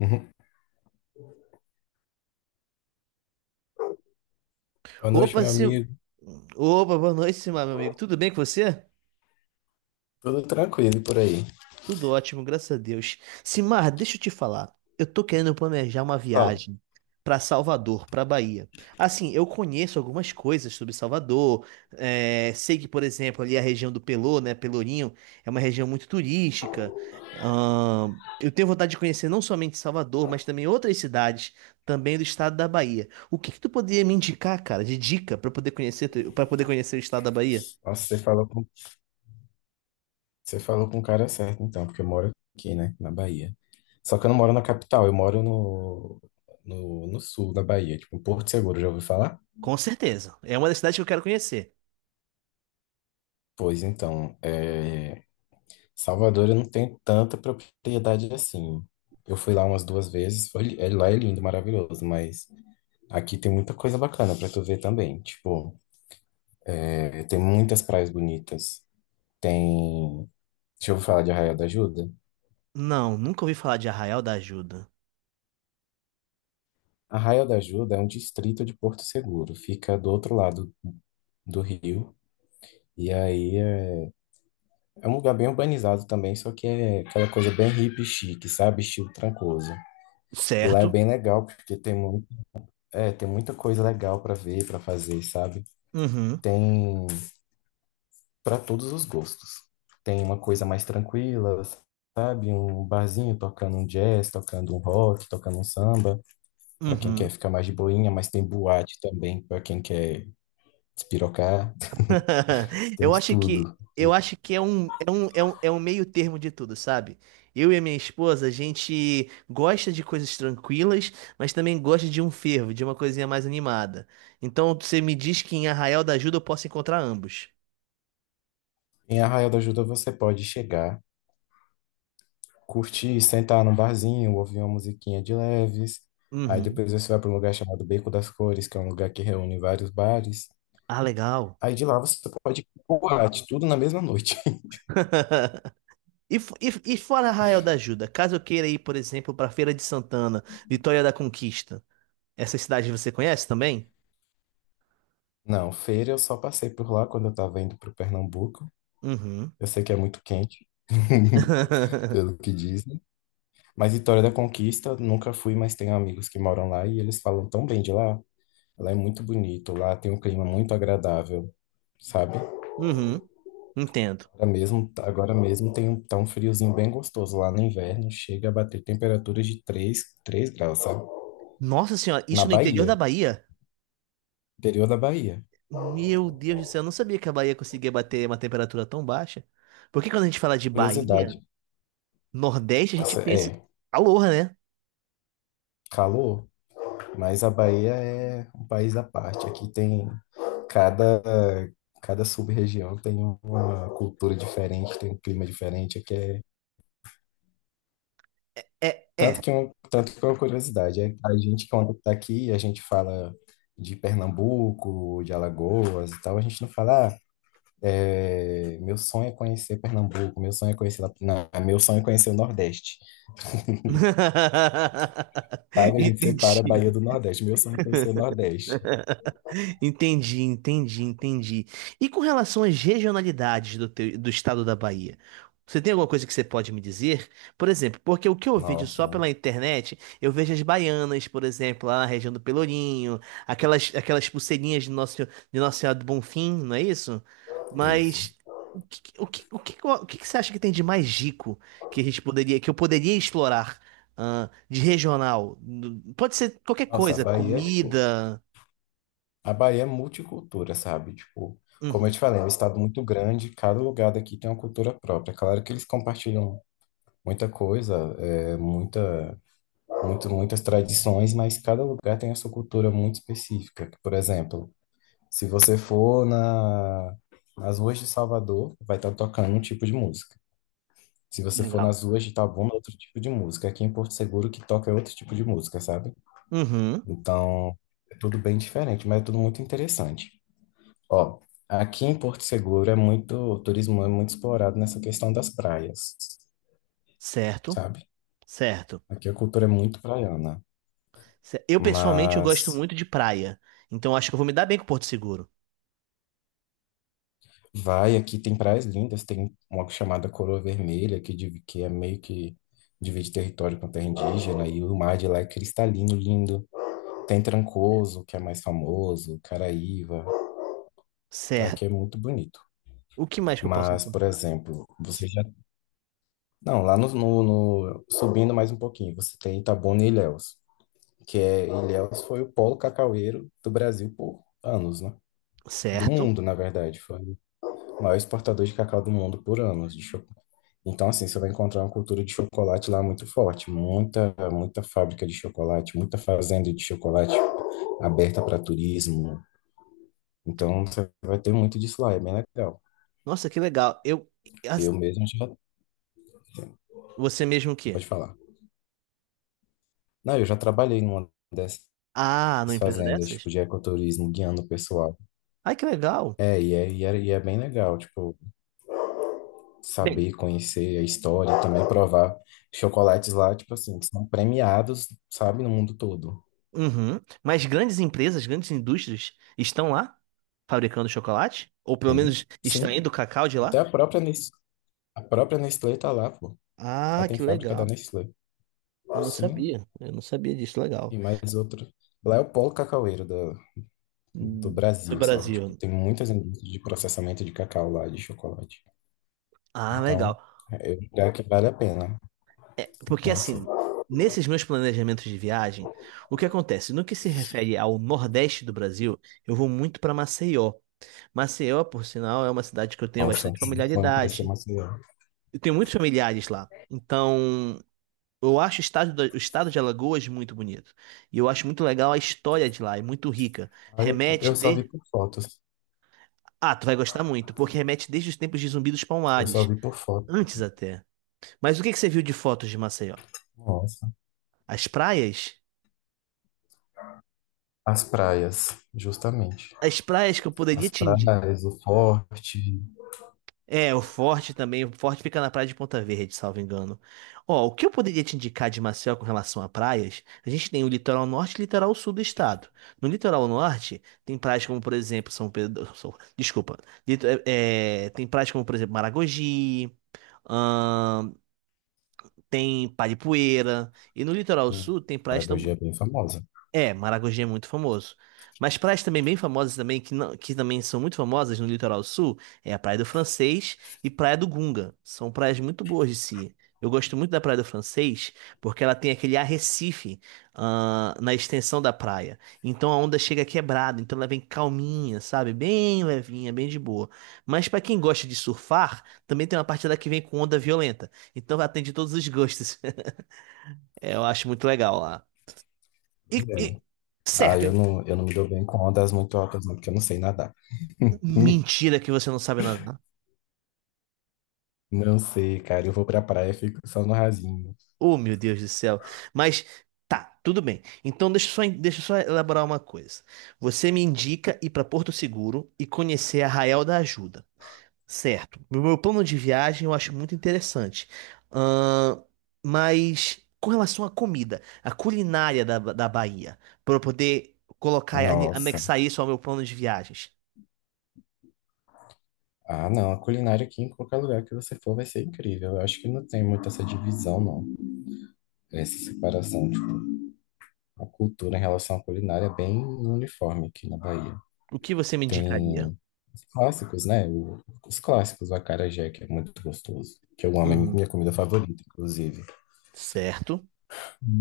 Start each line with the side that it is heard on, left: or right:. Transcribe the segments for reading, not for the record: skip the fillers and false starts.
left: Uhum. Boa noite,
right: Opa,
left: meu amigo.
right: Opa, boa noite, Simar, meu amigo. Tudo bem com você?
left: Tudo tranquilo por aí?
right: Tudo ótimo, graças a Deus. Simar, deixa eu te falar. Eu tô querendo planejar uma
left: Fala.
right: viagem pra Salvador, pra Bahia. Assim, eu conheço algumas coisas sobre Salvador. É, sei que, por exemplo, ali a região do Pelô, né, Pelourinho, é uma região muito turística. Eu tenho vontade de conhecer não somente Salvador, mas também outras cidades também do estado da Bahia. O que que tu poderia me indicar, cara, de dica pra eu poder para poder conhecer o estado da Bahia?
left: Nossa, você falou com o cara certo, então, porque eu moro aqui, né, na Bahia. Só que eu não moro na capital, eu moro no, no, no sul da Bahia, tipo, em Porto Seguro, já ouviu falar?
right: Com certeza. É uma das cidades que eu quero conhecer.
left: Pois então, é, Salvador eu não tenho tanta propriedade assim. Eu fui lá umas duas vezes, foi, é, lá é lindo, maravilhoso, mas aqui tem muita coisa bacana pra tu ver também. Tipo, é, tem muitas praias bonitas, tem... Deixa eu falar de Arraial da Ajuda.
right: Não, nunca ouvi falar de Arraial da Ajuda.
left: Arraial da Ajuda é um distrito de Porto Seguro, fica do outro lado do rio. E aí é, é um lugar bem urbanizado também, só que é aquela coisa bem hippie chique, sabe? Estilo Trancoso. E lá é
right: Certo.
left: bem legal, porque tem, muito, é, tem muita coisa legal para ver, para fazer, sabe?
right: Uhum.
left: Tem para todos os gostos. Tem uma coisa mais tranquila, sabe? Um barzinho tocando um jazz, tocando um rock, tocando um samba, para quem quer
right: Uhum.
left: ficar mais de boinha, mas tem boate também para quem quer despirocar. Tem
right: Eu
left: de
right: acho que
left: tudo.
right: eu acho que é um meio termo de tudo, sabe? Eu e a minha esposa, a gente gosta de coisas tranquilas, mas também gosta de um fervo, de uma coisinha mais animada. Então você me diz que em Arraial da Ajuda eu posso encontrar ambos.
left: Em Arraial da Ajuda você pode chegar, curtir, sentar num barzinho, ouvir uma musiquinha de leves. Aí
right: Uhum.
left: depois você vai para um lugar chamado Beco das Cores, que é um lugar que reúne vários bares.
right: Ah, legal.
left: Aí de lá você pode ir pro boate, tudo na mesma noite.
right: E fora Arraial da Ajuda, caso eu queira ir, por exemplo, para Feira de Santana, Vitória da Conquista, essas cidades você conhece também?
left: Não, feira eu só passei por lá quando eu tava indo pro Pernambuco.
right: Uhum.
left: Eu sei que é muito quente, pelo que dizem. Mas Vitória da Conquista, nunca fui, mas tenho amigos que moram lá e eles falam tão bem de lá. Lá é muito bonito, lá tem um clima muito agradável, sabe?
right: Uhum, entendo.
left: Agora mesmo tá um friozinho bem gostoso lá no inverno, chega a bater temperaturas de três graus, sabe?
right: Nossa senhora,
left: Na
right: isso no interior
left: Bahia,
right: da Bahia?
left: interior da Bahia.
right: Meu Deus do céu, eu não sabia que a Bahia conseguia bater uma temperatura tão baixa. Porque quando a gente fala de Bahia,
left: Curiosidade,
right: Nordeste, a gente pensa em
left: é
right: calor, né?
left: calor, mas a Bahia é um país à parte. Aqui tem cada, cada sub-região tem uma cultura diferente, tem um clima diferente. Aqui é,
right: É, é.
left: tanto que é uma curiosidade, é, a gente quando tá aqui, a gente fala de Pernambuco, de Alagoas e tal, a gente não fala. "Ah, é, meu sonho é conhecer Pernambuco, meu sonho é conhecer, não, meu sonho é conhecer o Nordeste, sabe? A gente separa a Bahia
right: Entendi.
left: do Nordeste, meu sonho é conhecer o Nordeste."
right: Entendi, entendi, entendi. E com relação às regionalidades do estado da Bahia, você tem alguma coisa que você pode me dizer? Por exemplo, porque o que eu vejo só
left: Nossa,
right: pela internet, eu vejo as baianas, por exemplo, lá na região do Pelourinho, aquelas, aquelas pulseirinhas de Nossa Senhora do Bonfim, não é isso?
left: isso.
right: Mas o que você acha que tem de mais rico que a gente que eu poderia explorar, de regional? Pode ser qualquer
left: Nossa, a
right: coisa,
left: Bahia, é, tipo,
right: comida.
left: a Bahia é multicultura, sabe? Tipo, como eu
right: Uhum,
left: te falei, é um estado muito grande, cada lugar daqui tem uma cultura própria. Claro que eles compartilham muita coisa, muitas tradições, mas cada lugar tem a sua cultura muito específica. Por exemplo, se você for nas ruas de Salvador, vai estar tocando um tipo de música. Se você for
right: legal.
left: nas ruas de Itabuna, é outro tipo de música. Aqui em Porto Seguro, o que toca é outro tipo de música, sabe?
right: Uhum,
left: Então, é tudo bem diferente, mas é tudo muito interessante. Ó, aqui em Porto Seguro é muito, o turismo é muito explorado nessa questão das praias,
right: certo,
left: sabe?
right: certo.
left: Aqui a cultura é muito praiana,
right: Eu pessoalmente eu
left: mas
right: gosto muito de praia, então acho que eu vou me dar bem com Porto Seguro.
left: vai, aqui tem praias lindas, tem uma chamada Coroa Vermelha, que, que é meio que divide território com terra indígena, e o mar de lá é cristalino, lindo. Tem Trancoso, que é mais famoso, Caraíva, tá? Aqui é
right: Certo.
left: muito bonito.
right: O que mais que eu posso
left: Mas, por
right: encontrar?
left: exemplo, você
right: C-
left: já... Não, lá no, no- no- subindo mais um pouquinho, você tem Itabuna e Ilhéus, que é... Ilhéus foi o polo cacaueiro do Brasil por anos, né? Do
right: Certo.
left: mundo, na verdade, foi o maior exportador de cacau do mundo por anos, de. Então, assim, você vai encontrar uma cultura de chocolate lá muito forte, muita, muita fábrica de chocolate, muita fazenda de chocolate aberta para turismo. Então, você vai ter muito disso lá, é bem legal.
right: Nossa, que legal. As-
left: Eu mesmo já,
right: Você mesmo o quê?
left: pode falar. Não, eu já trabalhei numa dessas
right: Ah, numa empresa
left: fazendas,
right: dessas?
left: tipo, de ecoturismo, guiando o pessoal.
right: Ai, que legal.
left: É bem legal, tipo,
right: Bem,
left: saber, conhecer a história, também provar chocolates lá, tipo assim, que são premiados, sabe, no mundo todo.
right: uhum. Mas grandes empresas, grandes indústrias estão lá fabricando chocolate? Ou pelo
left: Sim,
right: menos
left: sim,
right: extraindo o cacau de
left: até
right: lá?
left: a própria Nestlé. A própria Nestlé tá lá, pô. Lá
right: Ah,
left: tem
right: que
left: fábrica da
right: legal.
left: Nestlé.
right: Eu não
left: Sim,
right: sabia. Eu não sabia disso. Legal.
left: e mais outra. Lá é o polo cacaueiro do
right: Hum, Do
left: Brasil, sabe? Tipo,
right: Brasil.
left: tem muitas indústrias de processamento de cacau lá, de chocolate.
right: Ah,
left: Então,
right: legal.
left: é um lugar que vale a pena
right: É, porque
left: conhecer.
right: assim, nesses meus planejamentos de viagem, o que acontece? No que se refere ao Nordeste do Brasil, eu vou muito para Maceió. Maceió, por sinal, é uma cidade que eu tenho
left: Nossa, é um
right: bastante
left: sonho conhecer
right: familiaridade.
left: Maceió.
right: Eu tenho muitos familiares lá. Então, eu acho o o estado de Alagoas muito bonito. E eu acho muito legal a história de lá, é muito rica. Remete
left: Eu só vi
right: de.
left: por fotos.
right: Ah, tu vai gostar muito, porque remete desde os tempos de Zumbi dos
left: Eu só
right: Palmares.
left: vi por fotos.
right: Antes até. Mas o que que você viu de fotos de Maceió?
left: Nossa.
right: As praias?
left: As praias, justamente.
right: As praias que eu poderia
left: As
right: te indicar.
left: praias, o forte.
right: É, o Forte também. O Forte fica na praia de Ponta Verde, salvo engano. Ó, o que eu poderia te indicar de Maceió com relação a praias? A gente tem o litoral norte e o litoral sul do estado. No litoral norte, tem praias como, por exemplo, São Pedro. Desculpa. Tem praias como, por exemplo, Maragogi. ahn, Tem Paripueira. E no litoral
left: Hum,
right: sul, tem
left: Maragogi é bem famosa.
right: É, Maragogi é muito famoso. Mas praias também bem famosas também, que, não, que também são muito famosas no litoral sul, é a Praia do Francês e Praia do Gunga. São praias muito boas de se ir. Eu gosto muito da Praia do Francês porque ela tem aquele arrecife, na extensão da praia. Então a onda chega quebrada, então ela vem calminha, sabe? Bem levinha, bem de boa. Mas pra quem gosta de surfar, também tem uma parte lá que vem com onda violenta. Então atende todos os gostos. É, eu acho muito legal lá. E,
left: Pois é.
right: e-
left: Ah,
right: Certo.
left: eu não me dou bem com ondas muito altas, não, porque eu não sei nadar. Hum,
right: Mentira que você não sabe nadar.
left: Não sei, cara. Eu vou pra praia e fico só no rasinho.
right: Oh, meu Deus do céu. Mas tá, tudo bem. Então deixa eu só elaborar uma coisa. Você me indica ir para Porto Seguro e conhecer Arraial da Ajuda, certo? No meu plano de viagem eu acho muito interessante. Ahn, mas com relação à comida, a culinária da Bahia, para eu poder
left: Nossa.
right: anexar isso ao meu plano de viagens,
left: Ah, não. A culinária aqui em qualquer lugar que você for vai ser incrível. Eu acho que não tem muito essa divisão, não. Essa separação. Tipo, a cultura em relação à culinária é bem uniforme aqui na Bahia.
right: o que você me indicaria?
left: Tem os clássicos, né? Os clássicos, o acarajé, que é muito gostoso. Que eu amo, é
right: Uhum,
left: minha comida favorita, inclusive.
right: certo.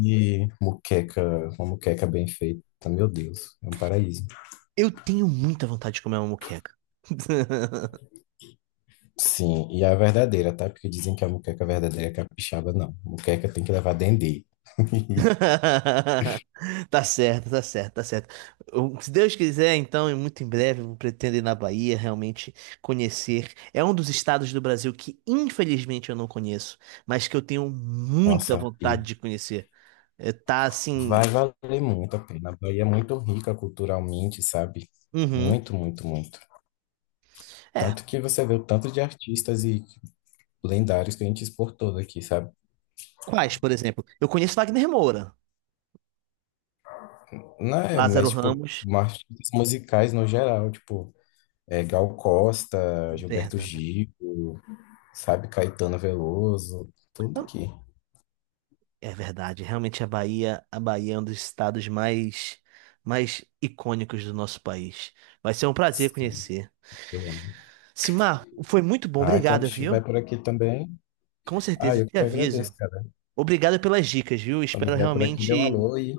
left: E muqueca, uma muqueca bem feita. Meu Deus, é um paraíso.
right: Eu tenho muita vontade de comer uma moqueca.
left: Sim, e a verdadeira, tá? Porque dizem que a moqueca verdadeira é capixaba, não. Moqueca tem que levar dendê.
right: Tá certo, tá certo, tá certo. Se Deus quiser, então, e muito em breve, eu pretendo ir na Bahia realmente conhecer. É um dos estados do Brasil que, infelizmente, eu não conheço, mas que eu tenho muita
left: Nossa,
right: vontade
left: e
right: de conhecer. É, tá
left: vai
right: assim.
left: valer muito a pena. A Bahia é muito rica culturalmente, sabe?
right: Uhum.
left: Muito, muito, muito.
right: É.
left: Tanto que você vê o tanto de artistas e lendários que a gente exportou daqui, sabe?
right: Quais, por exemplo? Eu conheço Wagner Moura,
left: Não é,
right: Lázaro
left: mas, tipo,
right: Ramos.
left: artistas musicais no geral, tipo, é, Gal Costa, Gilberto
right: Verdade.
left: Gil, sabe? Caetano Veloso, tudo aqui.
right: É verdade, realmente a Bahia é um dos estados mais icônicos do nosso país. Vai ser um prazer
left: Sim,
right: conhecer.
left: eu amo.
right: Simar, foi muito bom,
left: Ai, quando
right: obrigado,
left: estiver
right: viu?
left: por aqui também,
right: Com certeza,
left: ai, eu
right: te
left: que agradeço,
right: aviso.
left: cara.
right: Obrigado pelas dicas, viu?
left: Quando
right: Espero
left: vier por aqui, dê um
right: realmente.
left: alô e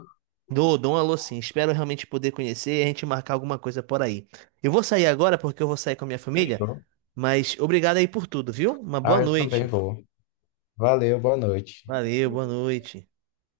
right: Dou, dou um alô sim. Espero realmente poder conhecer e a gente marcar alguma coisa por aí. Eu vou sair agora porque eu vou sair com a minha família,
left: fechou.
right: mas obrigado aí por tudo, viu? Uma boa
left: Ah, eu também
right: noite.
left: vou. Valeu, boa noite.
right: Valeu, boa noite.